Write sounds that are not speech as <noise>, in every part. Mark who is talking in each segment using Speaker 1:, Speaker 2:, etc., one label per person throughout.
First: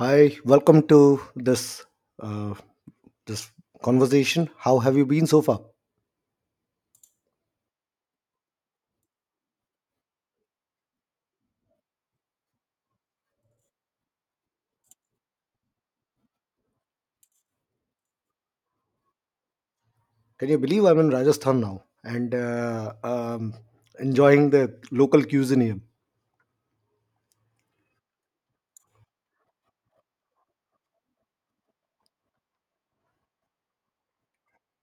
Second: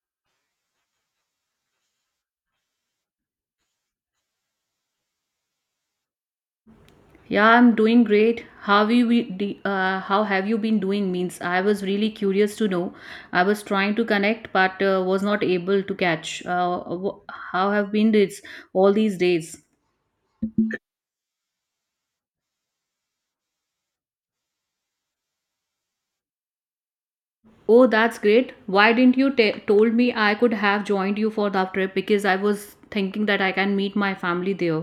Speaker 1: Hi, welcome to this uh, this conversation. How have you been so far?
Speaker 2: Yeah, I'm doing great. How have you been doing? Means I was really curious to know. I was trying to connect, but was not able to catch. How have been this all these days?
Speaker 1: Can you believe I'm in Rajasthan now and enjoying the local cuisine here?
Speaker 2: Oh, that's great. Why didn't you told me I could have joined you for that trip, because I was thinking that I can meet my family there.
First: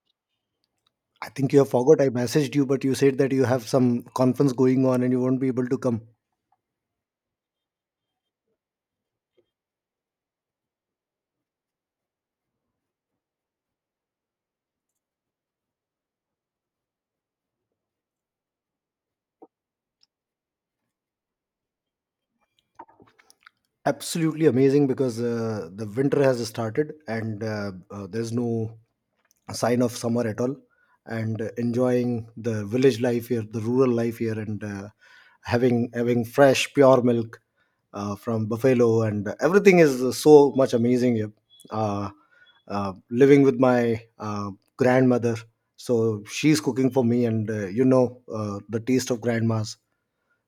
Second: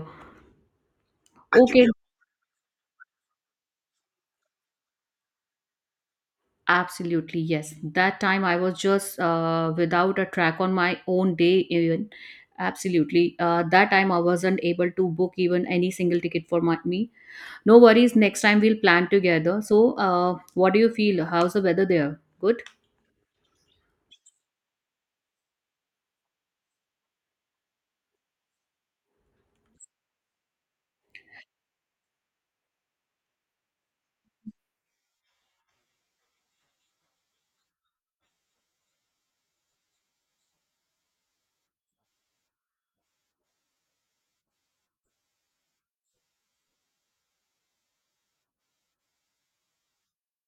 Speaker 1: I think you have
Speaker 2: Okay,
Speaker 1: forgot. I messaged you, but you said that you have some conference going on and you won't be able to come.
Speaker 2: absolutely, yes. That time I was just without a track on my own day, even. Absolutely. That time I wasn't able to book even any single ticket for me. No worries, next time we'll plan together. So, what do you feel? How's the weather there? Good?
Speaker 1: Absolutely amazing because the winter has started and there's no sign of summer at all and enjoying the village life here, the rural life here, and having fresh pure milk from Buffalo, and everything is so much amazing. Yep. Uh, Living with my grandmother, so she's cooking for me, and the taste of grandma's.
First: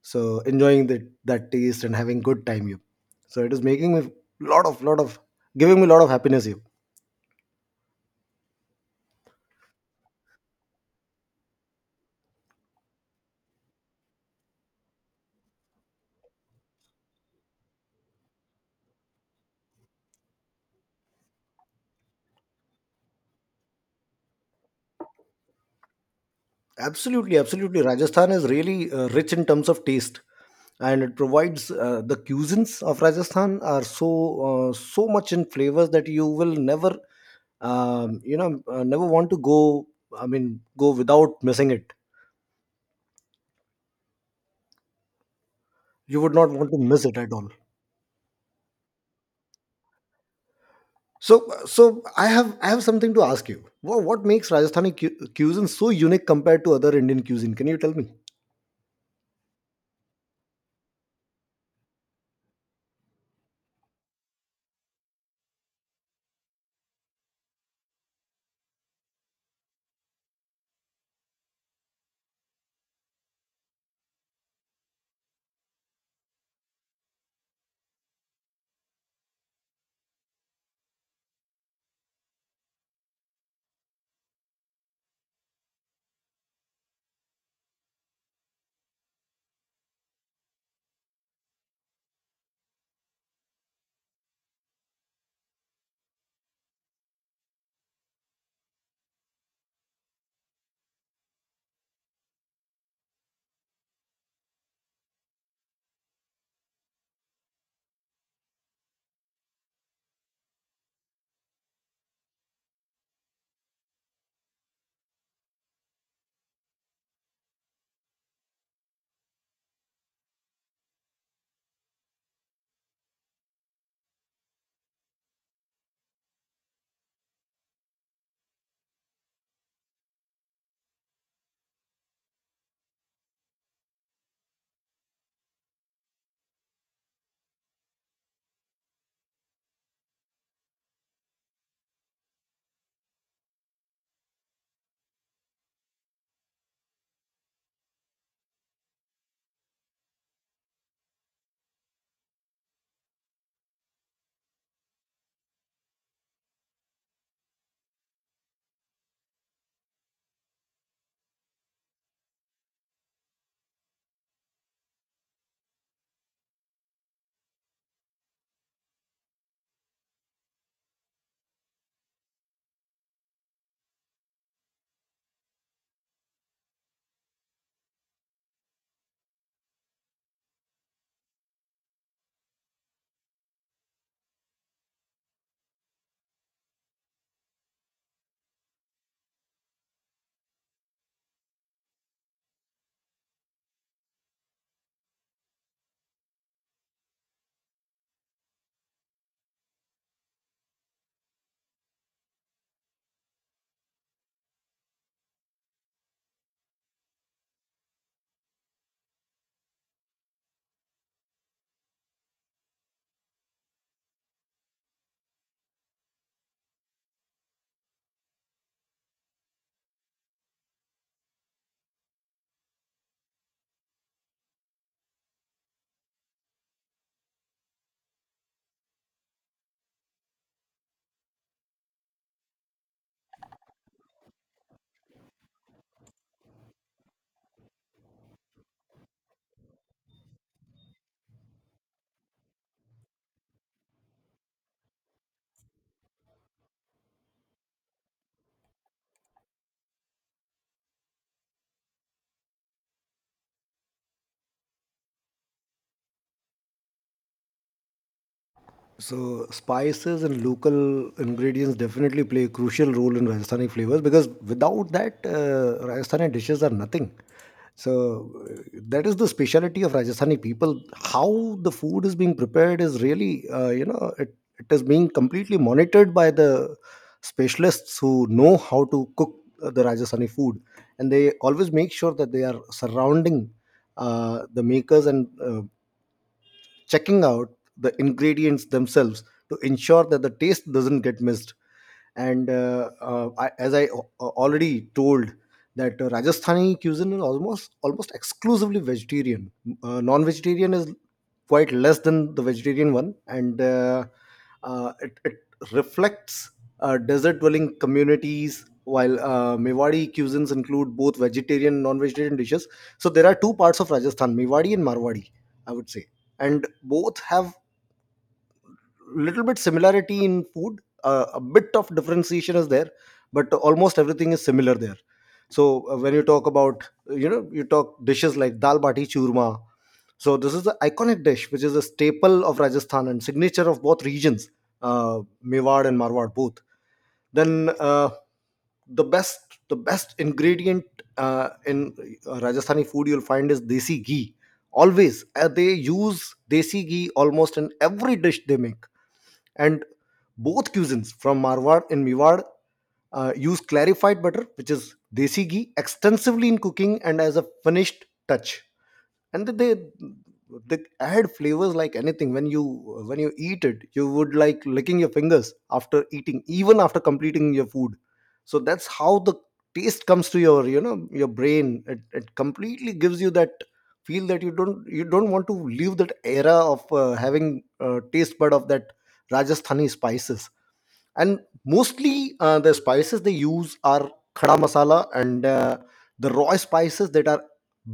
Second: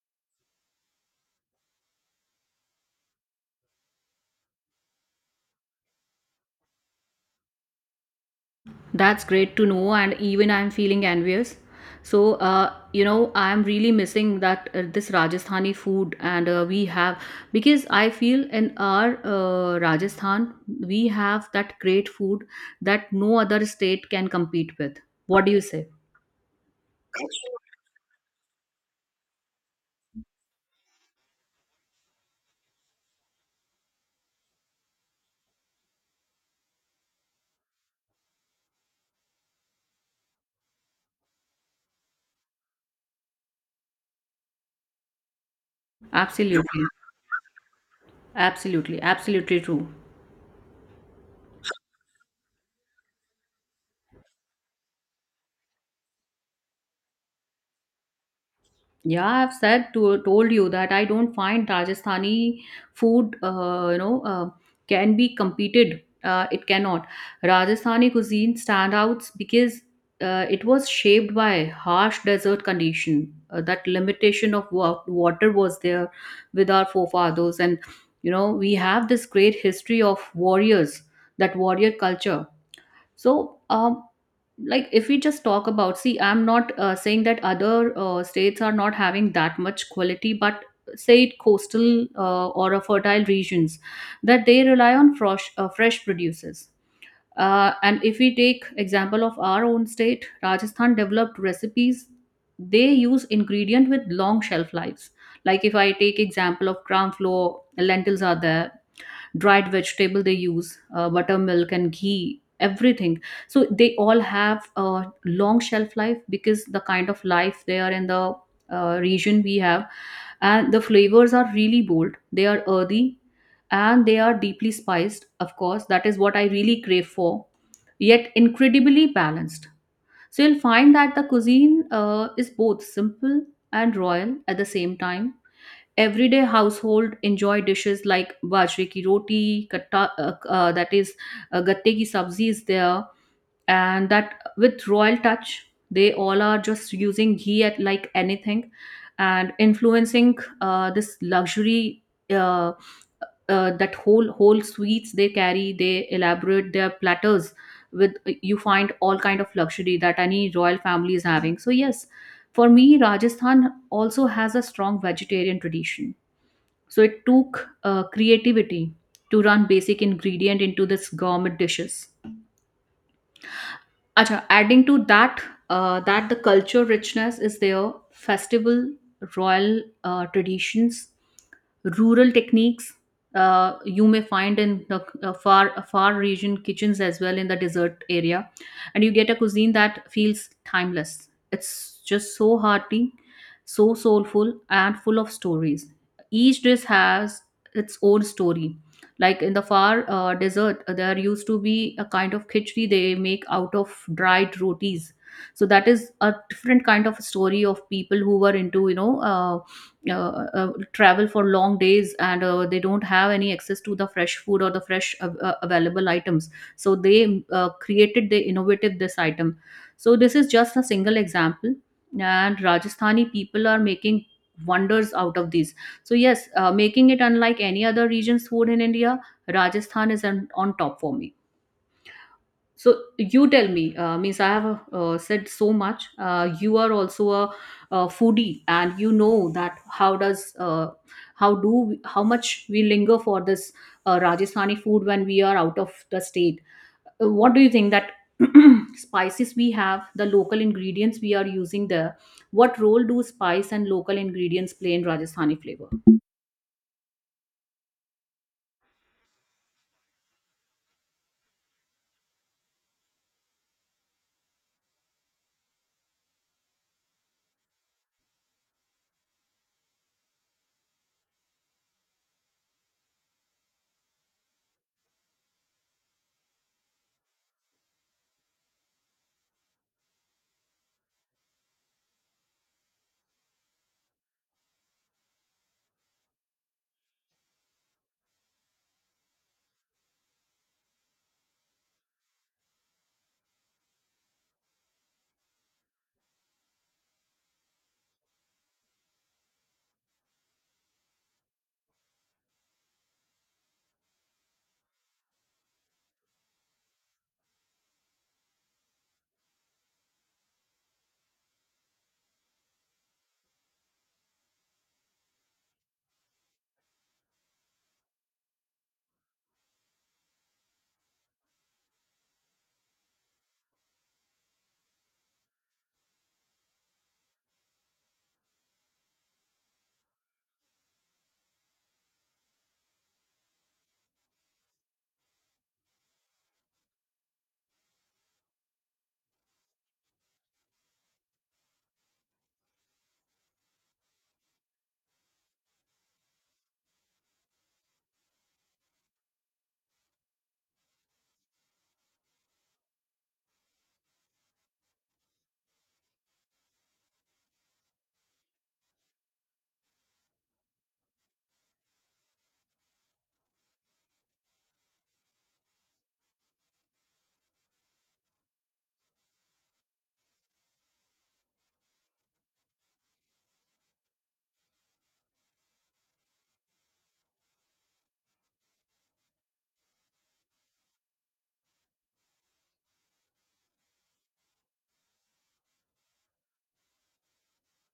Speaker 1: So enjoying that taste and having good time. Yep. So it is making me lot of giving me a lot of happiness. Yep.
Speaker 2: That's great to know, and even I'm feeling envious. So, I'm really missing that this Rajasthani food, and we have because I feel in our Rajasthan we have that great food that no other state can compete with. What do you say?
Speaker 1: Absolutely, absolutely. Rajasthan is really rich in terms of taste, and it provides the cuisines of Rajasthan are so so much in flavors that you will never never want to go I mean go without missing it. You would not want to
Speaker 2: Absolutely,
Speaker 1: miss it at all.
Speaker 2: absolutely, absolutely true.
Speaker 1: So I have something to ask you. What makes Rajasthani cuisine so unique compared to other Indian cuisine? Can you tell me?
Speaker 2: Yeah, I've said to told you that I don't find Rajasthani food, can be competed. It cannot. Rajasthani cuisine standouts because it was shaped by harsh desert condition. That limitation of water was there with our forefathers, and you know we have this great history of warriors, that warrior culture. So. Like if we just talk about, see, I'm not saying that other states are not having that much quality, but say it coastal or a fertile regions that they rely on fresh produces, and if we take example of our own state Rajasthan developed recipes. They use ingredient with long shelf lives, like if I take example of gram flour, lentils are there, dried vegetable. They use buttermilk and ghee, everything. So they all have a long shelf life, because the kind of life they are in, the region we have, and the flavors are really bold. They are earthy, and they are deeply spiced, of course. That is what I really crave for, yet incredibly balanced. So you'll find that the cuisine is both simple and royal at the same time. Everyday household enjoy dishes like bajre ki roti, katta, that is gatte ki sabzi is there, and that with royal touch, they all are just using ghee at like anything, and influencing this luxury. uh, that whole sweets they carry, they elaborate their platters with, you find all kind of luxury that any royal family is having. So yes, for me, Rajasthan also has a strong vegetarian tradition. So it took creativity to run basic ingredient into this gourmet dishes. Acha, adding to that, that the culture richness is there, festival, royal traditions, rural techniques. You may find in the far far region kitchens as well, in the desert area, and you get a cuisine that feels timeless. It's just so hearty, so soulful, and full of stories. Each dish has its own story, like in the far desert there used to be a kind of khichdi they make out of dried rotis. So that is a different kind of story of people who were into, travel for long days, and they don't have any access to the fresh food or the fresh available items. So they innovated this item. So this is just a single example, and Rajasthani people are making wonders out of these. So yes, making it unlike any other region's food in India, Rajasthan is on top for me. So you tell me, means I have said so much. You are also a foodie, and you know that how does how do how much we linger for this Rajasthani food when we are out of the state. What do you think that <clears throat> spices we have, the local ingredients we are using there, what role do spice and local ingredients play in Rajasthani flavor?
Speaker 1: So spices and local ingredients definitely play a crucial role in Rajasthani flavors, because without that, Rajasthani dishes are nothing. So that is the speciality of Rajasthani people. How the food is being prepared is really, it is being completely monitored by the specialists who know how to cook the Rajasthani food, and they always make sure that they are surrounding the makers, and checking out the ingredients themselves to ensure that the taste doesn't get missed. And I, as I already told, that Rajasthani cuisine is almost exclusively vegetarian. Non-vegetarian is quite less than the vegetarian one, and it reflects desert-dwelling communities. While Mewadi cuisines include both vegetarian and non-vegetarian dishes, so there are two parts of Rajasthan, Mewadi and Marwadi, I would say, and both have little bit similarity in food. A bit of differentiation is there, but almost everything is similar there. So when you talk about you talk dishes like dal bati churma, so this is the iconic dish which is a staple of Rajasthan and signature of both regions, uh, Mewad and Marwad both. Then the best the best ingredient in Rajasthani food you'll find is desi ghee. Always they use desi ghee almost in every dish they make. And both cuisines from Marwar and Miwar use clarified butter, which is desi ghee, extensively in cooking and as a finished touch. And they add flavors like anything. When you, when you eat it, you would like licking your fingers after eating, even after completing your food. So that's how the taste comes to your, you know, your brain. It completely gives you that feel that you don't want to leave that era of having a taste bud of that Rajasthani spices. And mostly the spices they use are khada masala, and the raw spices that are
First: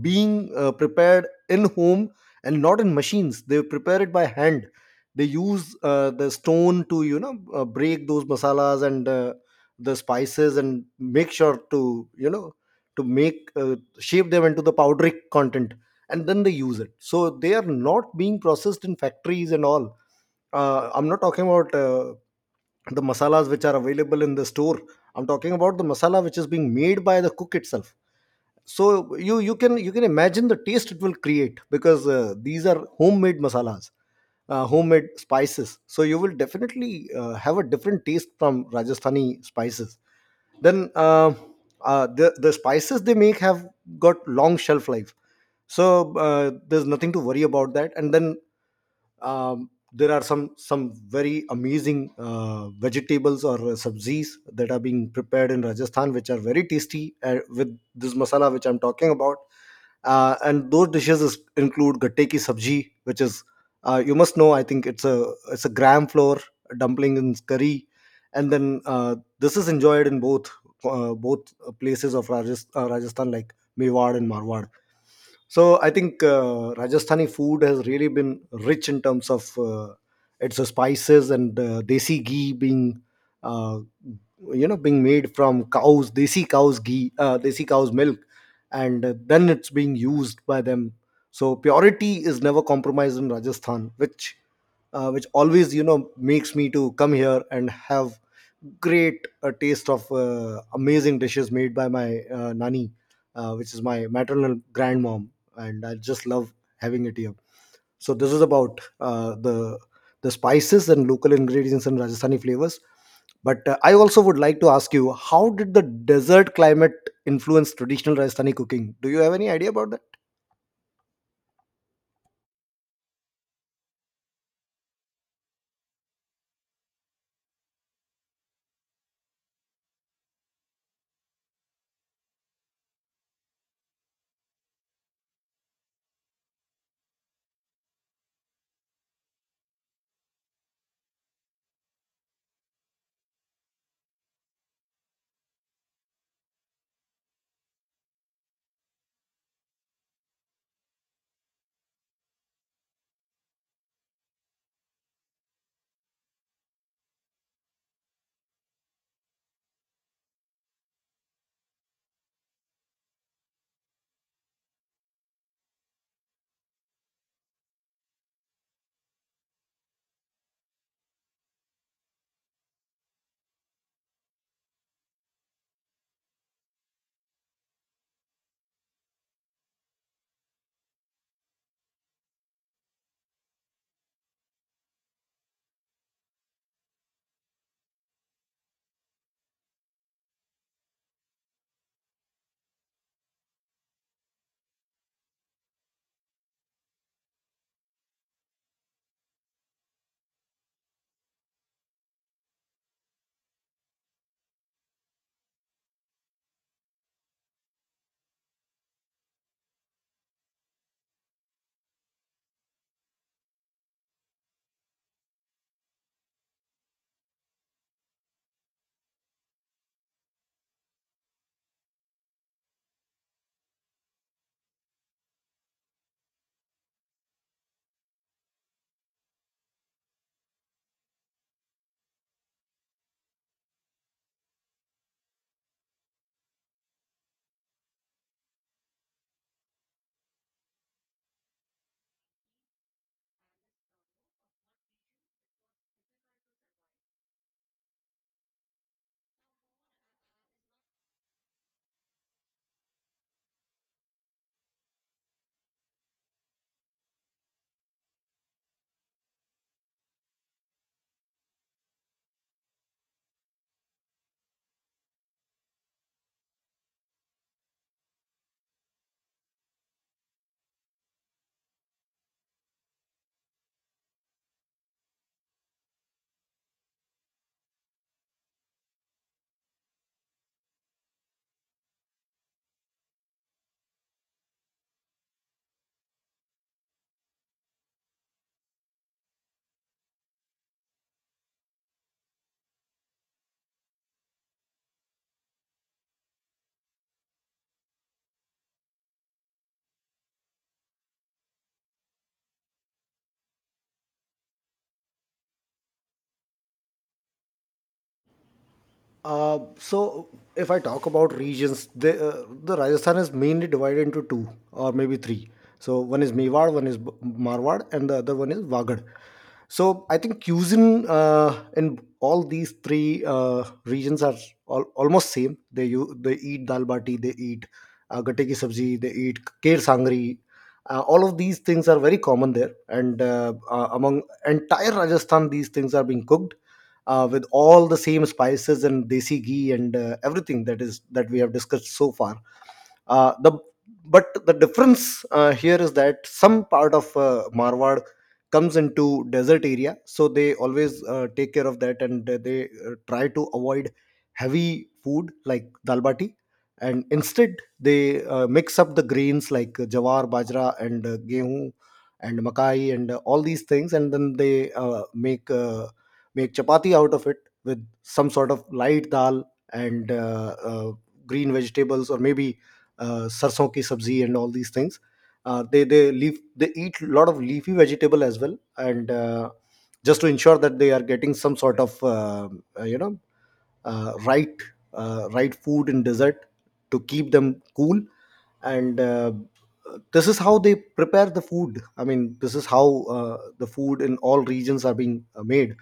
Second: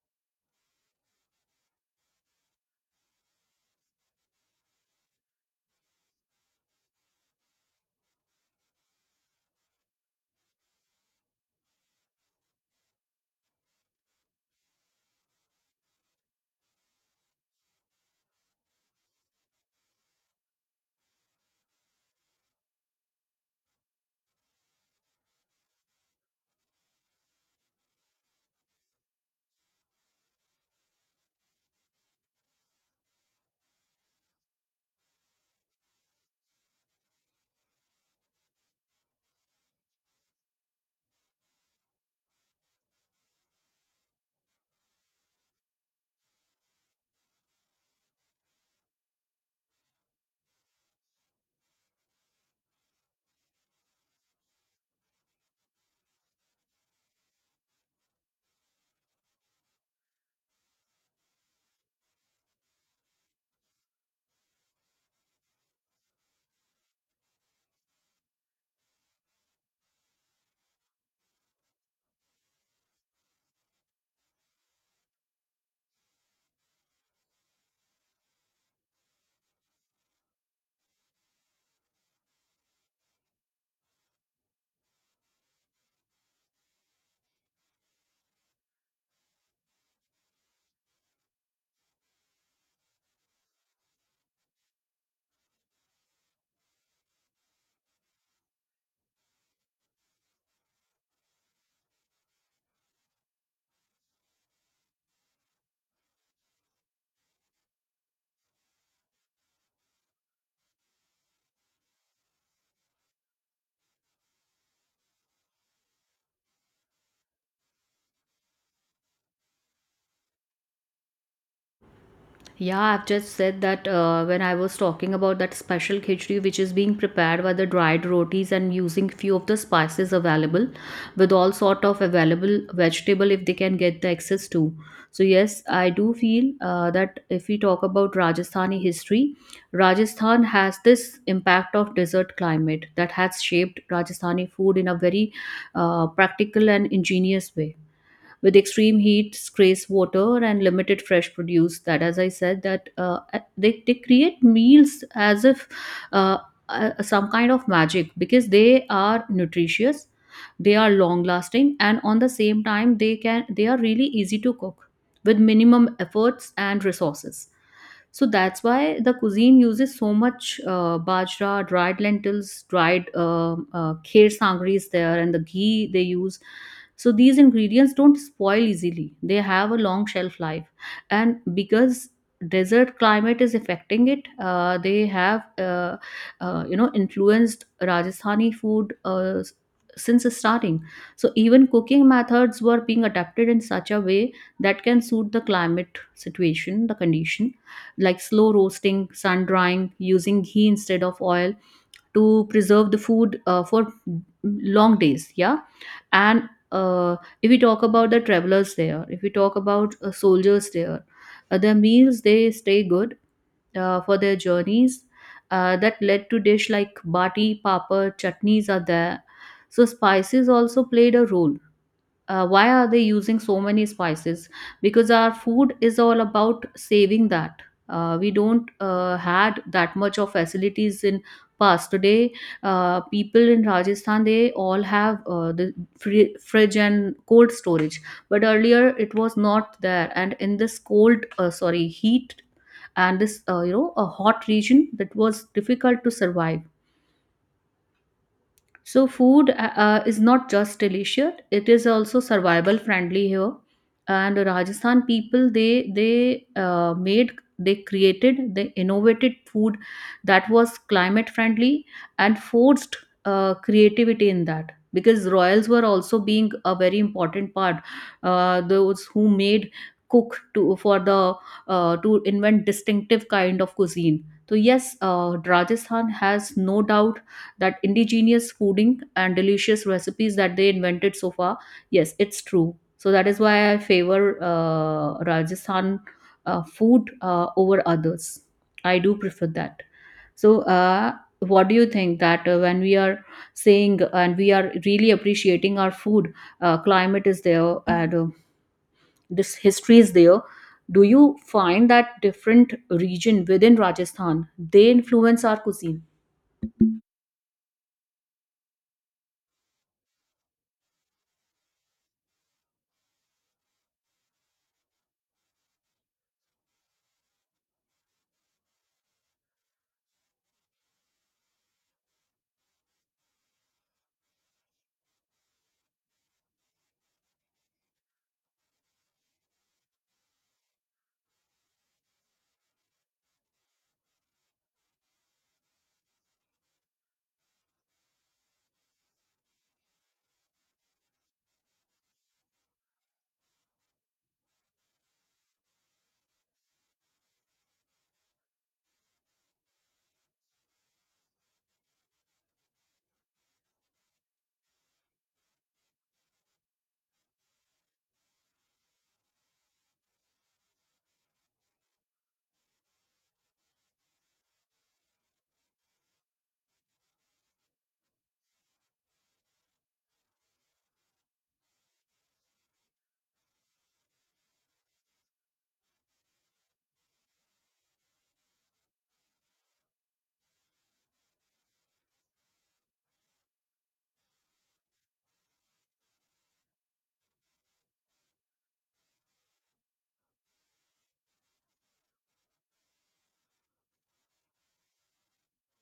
Speaker 1: being prepared in home and not in machines. They prepare it by hand. They use the stone to, you know, break those masalas and the spices, and make sure to, you know, to make shape them into the powdery content, and then they use it. So they are not being processed in factories and all. Uh, I'm not talking about the masalas which are available in the store. I'm talking about the masala which is being made by the cook itself. So you can imagine the taste it will create, because these are homemade masalas, homemade spices. So you will definitely have a different taste from Rajasthani spices. Then the spices they make have got long shelf life. So there's nothing to worry about that. And then there are some very amazing vegetables, or sabzis that are being prepared in Rajasthan, which are very tasty with this masala which I'm talking about. And those include gatte ki sabji, which is you must know. I think it's a gram flour dumpling in curry. And then this is enjoyed in both places of Rajasthan, like Mewar and Marwar. So I think Rajasthani food has really been rich in terms of its spices and desi ghee being, uh, you know, being made from cows, desi cows ghee, desi cows milk, and then it's being used by them. So purity is never compromised in Rajasthan, which always, you know, makes me to come here and have great taste of amazing dishes made by my nani, which is my maternal grandmom, and I just love having it here. So this is about the spices and local ingredients and Rajasthani flavors. But I also would like to ask you, how did the desert climate influence traditional Rajasthani cooking? Do you have any idea about that?
Speaker 2: Yeah, I've just said that when I was talking about that special khichdi, which is being prepared by the dried rotis and using few of the spices available, with all sort of available vegetable if they can get the access to. So yes, I do feel that if we talk about Rajasthani history, Rajasthan has this impact of desert climate that has shaped Rajasthani food in a very practical and ingenious way, with extreme heat, scarce water, and limited fresh produce. That, as I said, that they create meals as if uh, some kind of magic, because they are nutritious, they are long lasting, and on the same time they are really easy to cook with minimum efforts and resources. So that's why the cuisine uses so much bajra, dried lentils, dried kher sangri is there, and the ghee they use. So these ingredients don't spoil easily. They have a long shelf life, and because desert climate is affecting it, they have influenced Rajasthani food since the starting. So even cooking methods were being adapted in such a way that can suit the climate situation, the condition, like slow roasting, sun drying, using ghee instead of oil to preserve the food for long days, yeah. And uh, if we talk about the travelers there, if we talk about soldiers there, their meals, they stay good for their journeys, that led to dish like bati, papad, chutneys are there. So spices also played a role. Why are they using so many spices? Because our food is all about saving that. We don't had that much of facilities in past today. People in Rajasthan, they all have the fridge and cold storage, but earlier it was not there. And in this cold sorry heat, and this, a hot region, that was difficult to survive. So food is not just delicious; it is also survival friendly here. And Rajasthan people, they they innovated food that was climate friendly, and forced creativity in that. Because royals were also being a very important part. Those who made cook to for the to invent distinctive kind of cuisine. So yes, Rajasthan has no doubt that indigenous fooding and delicious recipes that they invented so far, yes, it's true. So that is why I favor Rajasthan food over others. I do prefer that. So what do you think that when we are saying and we are really appreciating our food, climate is there, and this history is there. Do you find that different region within Rajasthan, they influence our cuisine?
Speaker 1: So if I talk about regions, the Rajasthan is mainly divided into two or maybe three. So one is Mewar, one is Marwar, and the other one is Wagad. So I think cuisine in all these three regions are almost same. They, you, they eat dal bati, they eat gatte ki sabzi, they eat kher sangri. All of these things are very common there, and among entire Rajasthan, these things are being cooked with all the same spices and desi ghee and everything that is that we have discussed so far. The But the difference here is that some part of Marwad comes into desert area, so they always take care of that, and try to avoid heavy food like dal bati, and instead they mix up the grains like jawar, bajra, and gehu and makai and all these things, and then they make chapati out of it with some sort of light dal, and green vegetables, or maybe sarson ki sabzi and all these things. They eat a lot of leafy vegetable as well, and just to ensure that they are getting some sort of uh, you know right right food in desert to keep them cool. And this is how they prepare the food. I mean, this is how the food in all regions are being made.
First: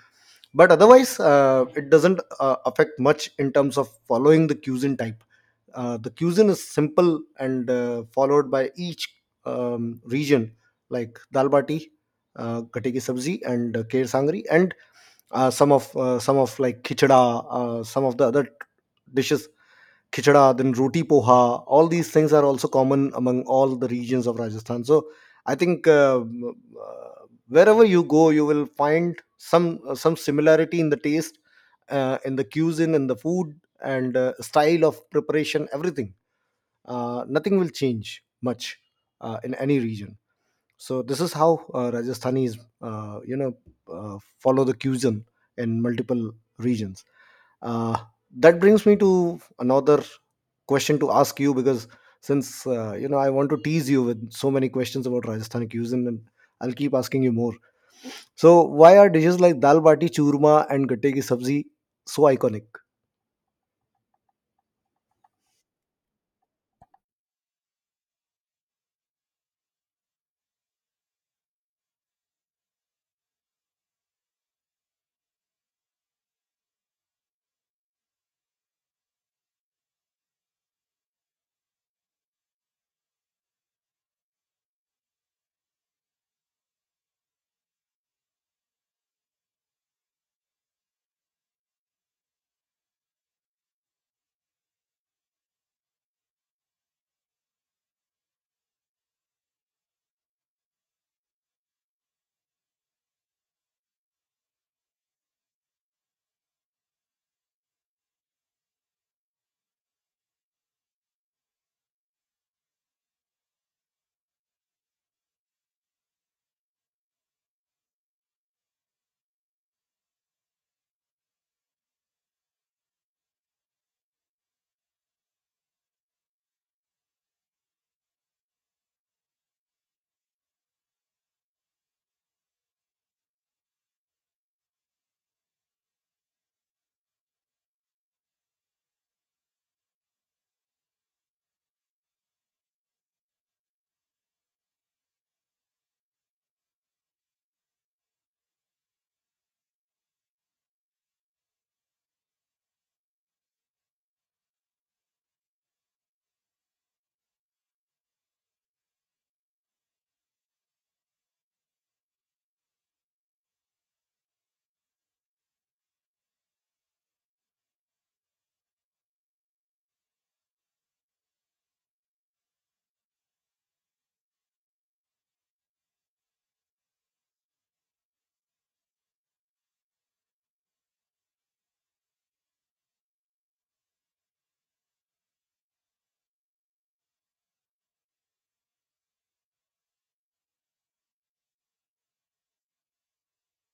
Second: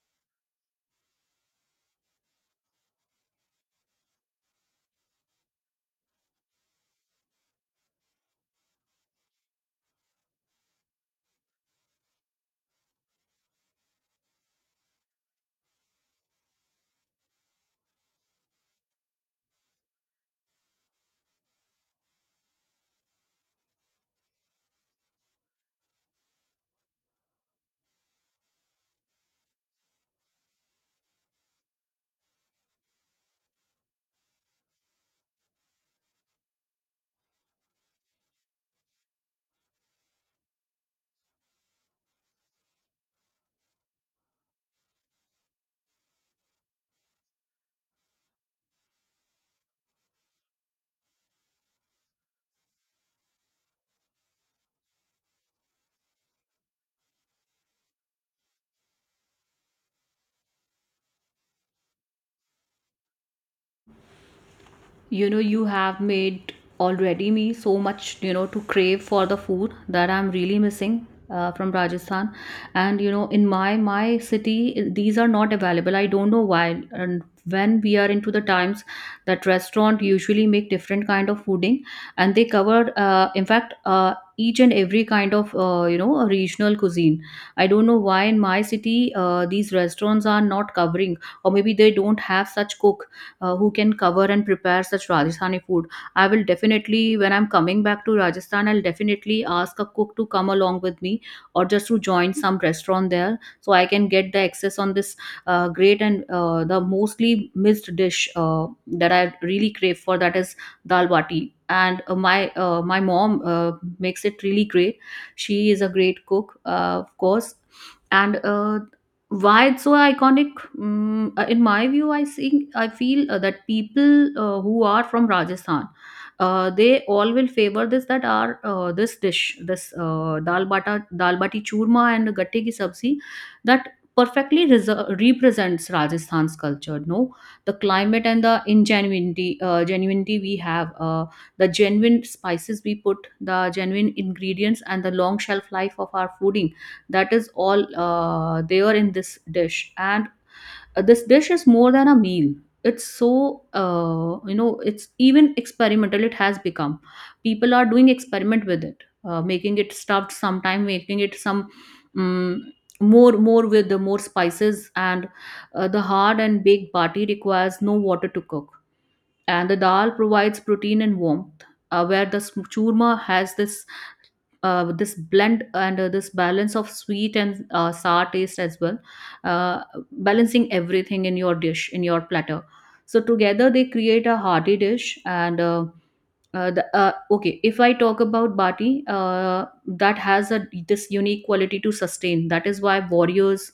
Speaker 1: But otherwise it doesn't affect much in terms of following the cuisine type. The cuisine is simple and followed by each region, like dal bati, gatte ki sabzi, and kher sangri, and some of, like, khichda, some of the other dishes, khichda, then roti poha. All these things are also common among all the regions of Rajasthan. So I think wherever you go, you will find some similarity in the taste, in the cuisine, in the food, and style of preparation. Everything. Nothing will change much in any region. So this is how Rajasthanis, follow the cuisine in multiple regions. Uh, that brings me to another question to ask you, because since you know, I want to tease you with so many questions about Rajasthani cuisine, and I'll keep asking you more. So, why are dishes like dal bati, churma, and gatte ki sabzi so iconic?
Speaker 2: You know you have made already me so much to crave for the food that I'm really missing from Rajasthan. And in my city, these are not available. I don't know why. And when we are into the times that restaurant usually make different kind of fooding, and they cover, in fact, each and every kind of, regional cuisine. I don't know why in my city these restaurants are not covering, or maybe they don't have such cook who can cover and prepare such Rajasthani food. I will definitely, when I'm coming back to Rajasthan, I'll definitely ask a cook to come along with me, or just to join some restaurant there so I can get the access on this great. And the mostly missed dish that I really crave for, that is dal bati. And my mom makes it really great. She is a great cook, of course, and why it's so iconic. In my view, I feel that people who are from Rajasthan, they all will favor this that are this dish, this dal bata, dal bati churma and gatte ki sabzi, that perfectly represents Rajasthan's culture. No, the climate and the ingenuity, genuinity we have, the genuine spices we put, the genuine ingredients, and the long shelf life of our fooding, that is all there in this dish. And this dish is more than a meal. It's so, it's even experimental it has become. People are doing experiment with it, making it stuffed sometime, making it some um, more with the more spices, and the hard and baked bati requires no water to cook, and the dal provides protein and warmth, where the churma has this blend, and this balance of sweet and sour taste as well, uh, balancing everything in your dish, in your platter. So together they create a hearty dish. And okay, if I talk about bati, that has a this unique quality to sustain. That is why warriors,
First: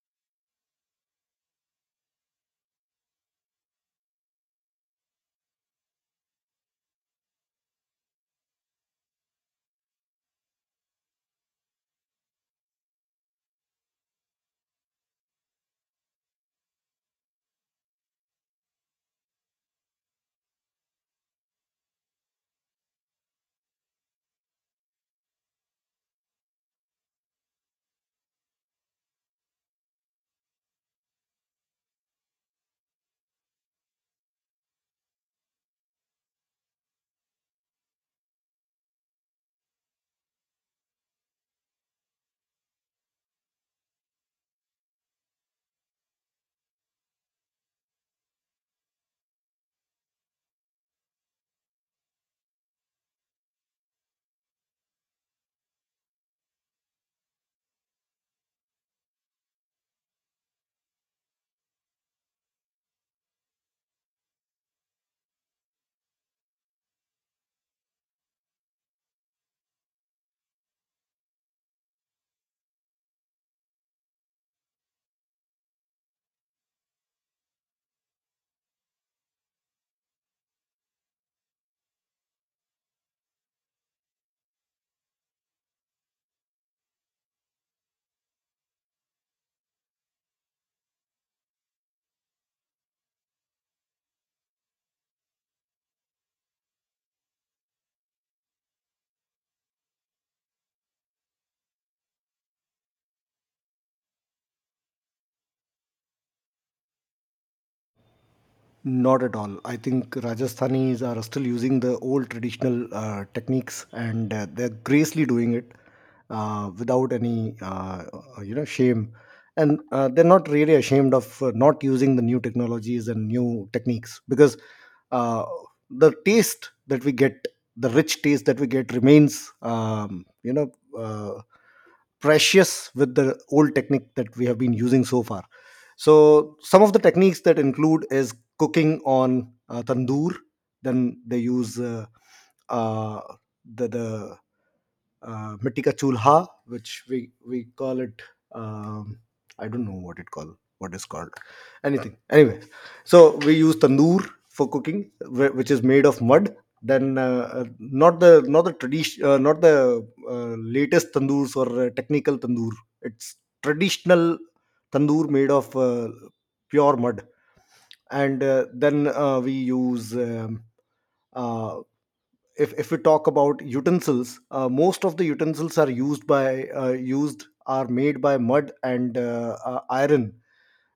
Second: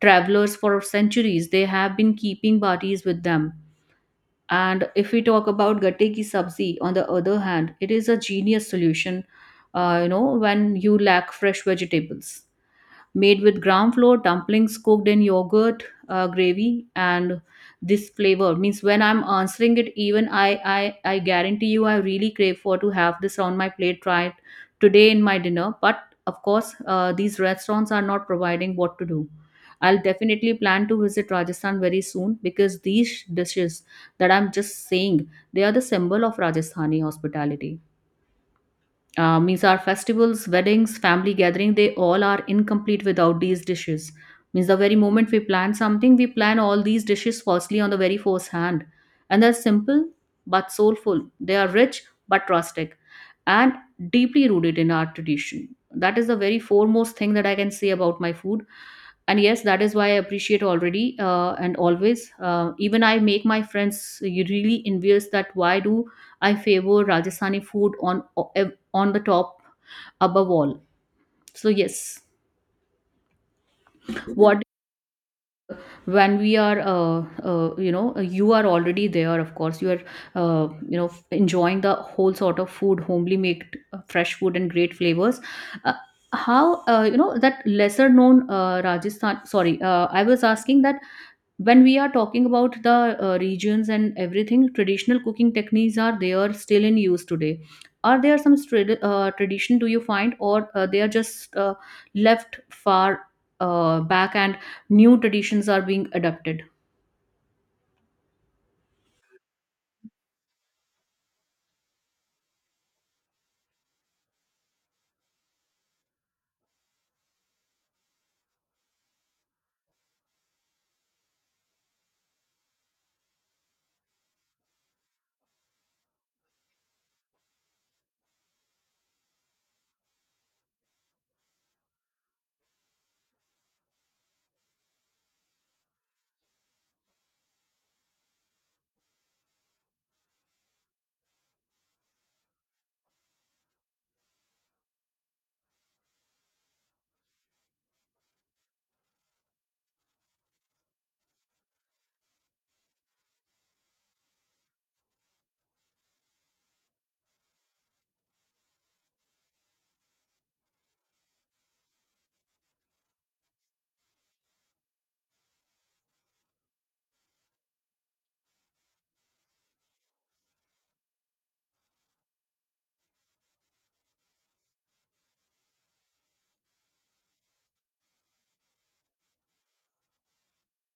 Speaker 2: travelers for centuries they have been keeping batis with them. And if we talk about gatte ki sabzi, on the other hand, it is a genius solution, when you lack fresh vegetables, made with ground flour, dumplings cooked in yogurt, gravy, and this flavor. Means when I'm answering it, even I guarantee you, I really crave for to have this on my plate right today in my dinner. But of course, these restaurants are not providing. What to do? I'll definitely plan to visit Rajasthan very soon, because these dishes that I'm just saying, they are the symbol of Rajasthani hospitality. Means our festivals, weddings, family gathering, they all are incomplete without these dishes. Means the very moment we plan something, we plan all these dishes falsely on the very first hand. And they're simple but soulful. They are rich but rustic, and deeply rooted in our tradition. That is the very foremost thing that I can say about my food. And yes, that is why I appreciate already, and always, even I make my friends, you, really envious that why do I favor Rajasthani food on the top, above all. So yes, what, when we are, uh, you know you are already there, of course you are, uh, you know enjoying the whole sort of food, homely made, fresh food and great flavors, uh, how, that lesser known, Rajasthan, sorry, I was asking that when we are talking about the regions and everything, traditional cooking techniques, are there still in use today? Are there some tradition do you find, or they are just, left far back, and new traditions are being adopted?
Speaker 1: Not at all. I think Rajasthanis are still using the old traditional techniques, and they're gracefully doing it without any, you know, shame. And they're not really ashamed of not using the new technologies and new techniques, because uh, the taste that we get, the rich taste that we get, remains, you know, uh, precious with the old technique that we have been using so far. So some of the techniques that include is cooking on tandoor. Then they use uh, the mitti ka chulha, which we call it, um, I don't know what it called, what is called, anything, anyway. So we use tandoor for cooking, which is made of mud. Then not the latest tandoors, or technical tandoor. It's traditional tandoor made of pure mud. And then we use uh, if we talk about utensils, most of the utensils are used by used are made by mud and iron,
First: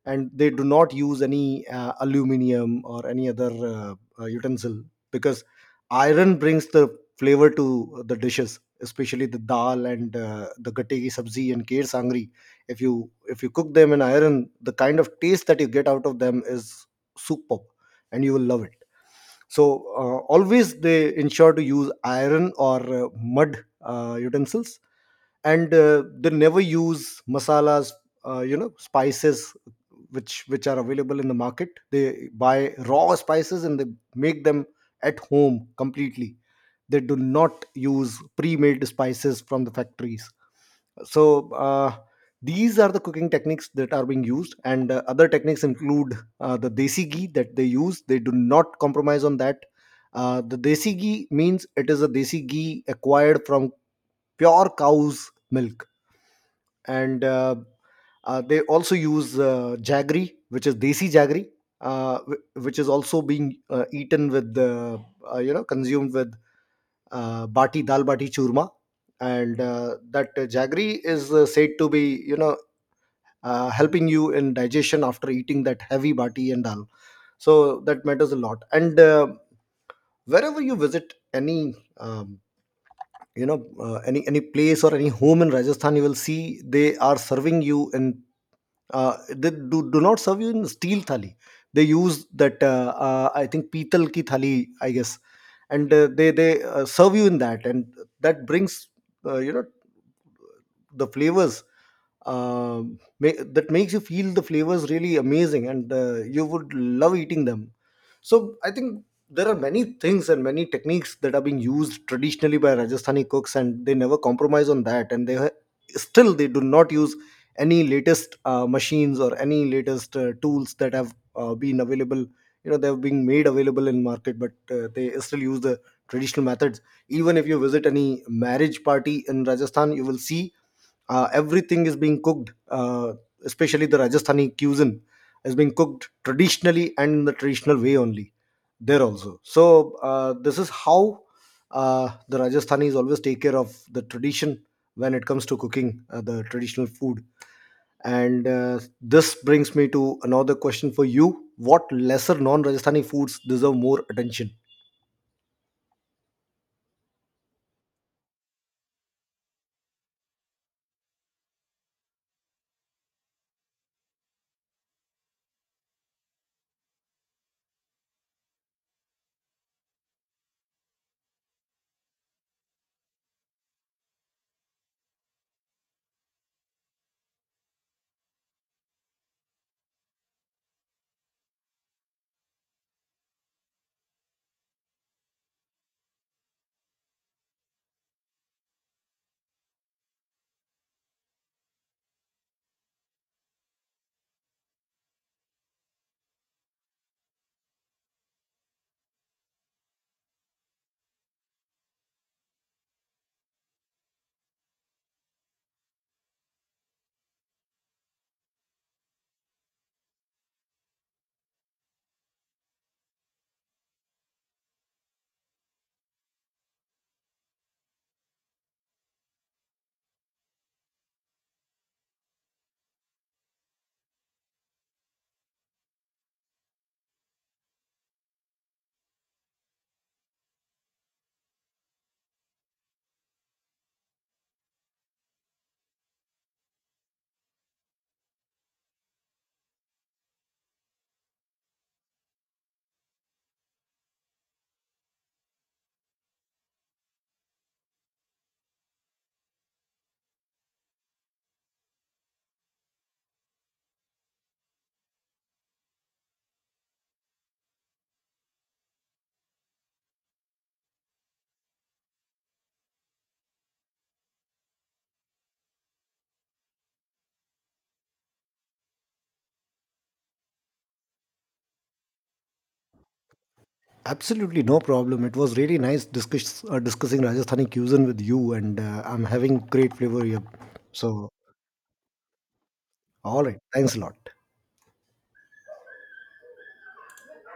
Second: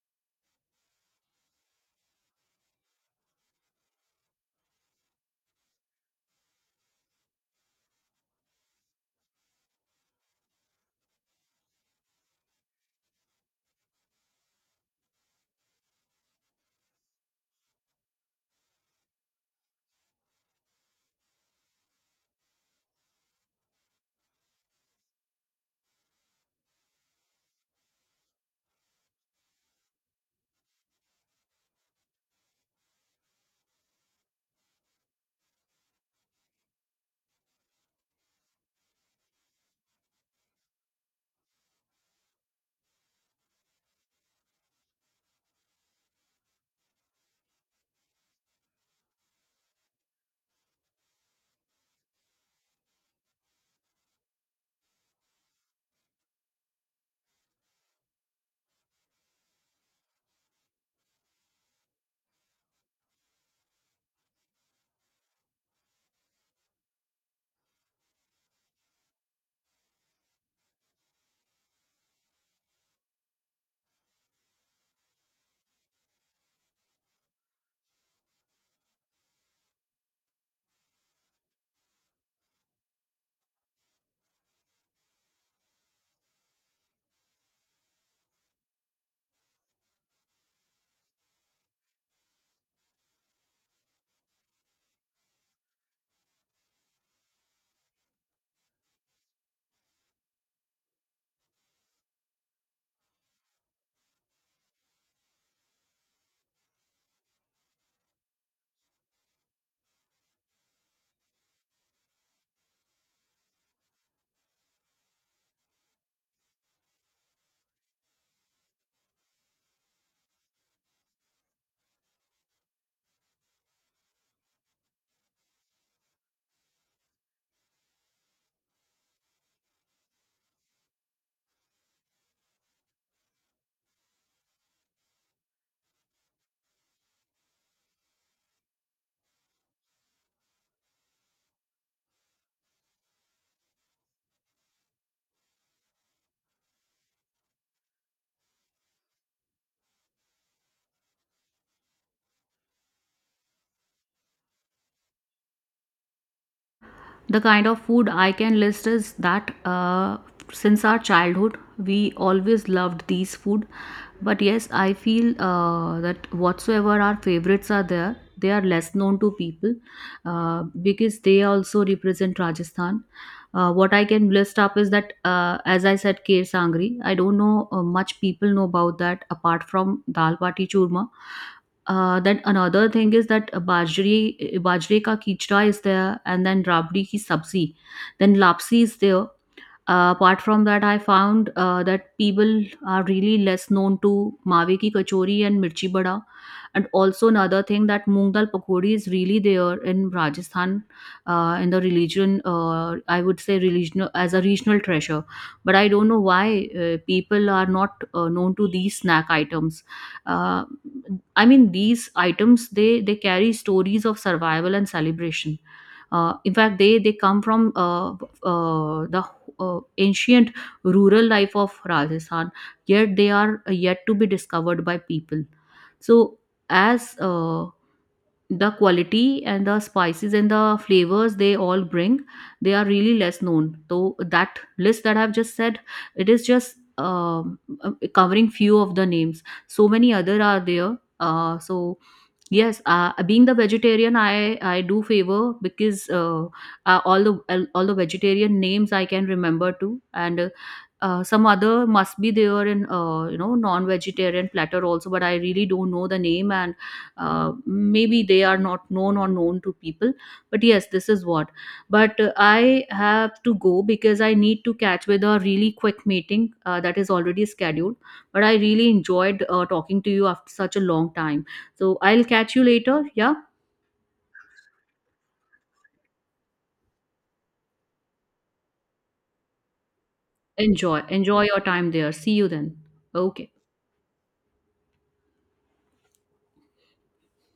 Speaker 1: and they do not use any aluminium or any other utensil, because iron brings the flavor to the dishes, especially the dal and the gatte ki sabzi and kher sangri. If you, if you cook them in iron, the kind of taste that you get out of them is superb, and you will love it. So always they ensure to use iron or mud utensils. And they never use masalas, you know, spices which are available in the market. They buy raw spices and they make them at home completely. They do not use pre-made spices from the factories. So these are the cooking techniques that are being used. And other techniques include the desi ghee that they use. They do not compromise on that. Uh, the desi ghee means it is a desi ghee acquired from pure cow's milk. And they also use jaggery, which is desi jaggery, which is also being eaten with the, you know, consumed with bati dal bati churma. And that jaggery is said to be, you know, helping you in digestion after eating that heavy bati and dal. So that matters a lot. And wherever you visit any um, any place or any home in Rajasthan, you will see they are serving you in, they do, do not serve you in steel thali. They use that I think pital ki thali, I guess. And they serve you in that, and that brings you know, the flavors, that makes you feel the flavors really amazing, and you would love eating them. So I think there are many things and many techniques that are being used traditionally by Rajasthani cooks, and they never compromise on that, and they still they do not use any latest machines or any latest tools that have been available. You know, they have been made available in market, but they still use the traditional methods. Even if you visit any marriage party in Rajasthan, you will see everything is being cooked, uh, especially the Rajasthani cuisine, is being cooked traditionally and in the traditional way only there also. So this is how the Rajasthanis always take care of the tradition when it comes to cooking the traditional food. And this brings me to another question for you. What lesser non-Rajasthani foods deserve more attention?
Speaker 2: The kind of food I can list is that, since our childhood, we always loved these food. But yes, I feel that whatsoever our favorites are there, they are less known to people, because they also represent Rajasthan. What I can list up is that, as I said, Kher Sangri. I don't know, much people know about that apart from Dal Bati Churma. Then another thing is that bajri, bajre ka kichda is there, and then rabdi ki sabzi, then lapsi is there. Apart from that, I found that people are really less known to Mawe ki kachori and mirchi bada. And also another thing, that moong dal pakodi is really there in Rajasthan, in the religion. Uh, I would say religion as a regional treasure. But I don't know why people are not known to these snack items. Uh, I mean, these items, they carry stories of survival and celebration. In fact, they come from, the ancient rural life of Rajasthan, yet they are yet to be discovered by people. So, as the quality and the spices and the flavors they all bring, they are really less known. So that list that I've just said, it is just covering few of the names. So many other are there, so yes, being the vegetarian, I do favor because, all the, all the vegetarian names I can remember too. And some other must be there in, non-vegetarian platter also, but I really don't know the name. And maybe they are not known or known to people. But yes, this is what. But I have to go because I need to catch with a really quick meeting that is already scheduled. But I really enjoyed talking to you after such a long time. So I'll catch you later, yeah.
Speaker 1: Absolutely no problem. It was really nice discussing Rajasthani cuisine with you, and I'm having great flavor here.
Speaker 2: enjoy
Speaker 1: So,
Speaker 2: enjoy your time there. See you then.
Speaker 1: all
Speaker 2: Okay.
Speaker 1: right. Thanks a lot.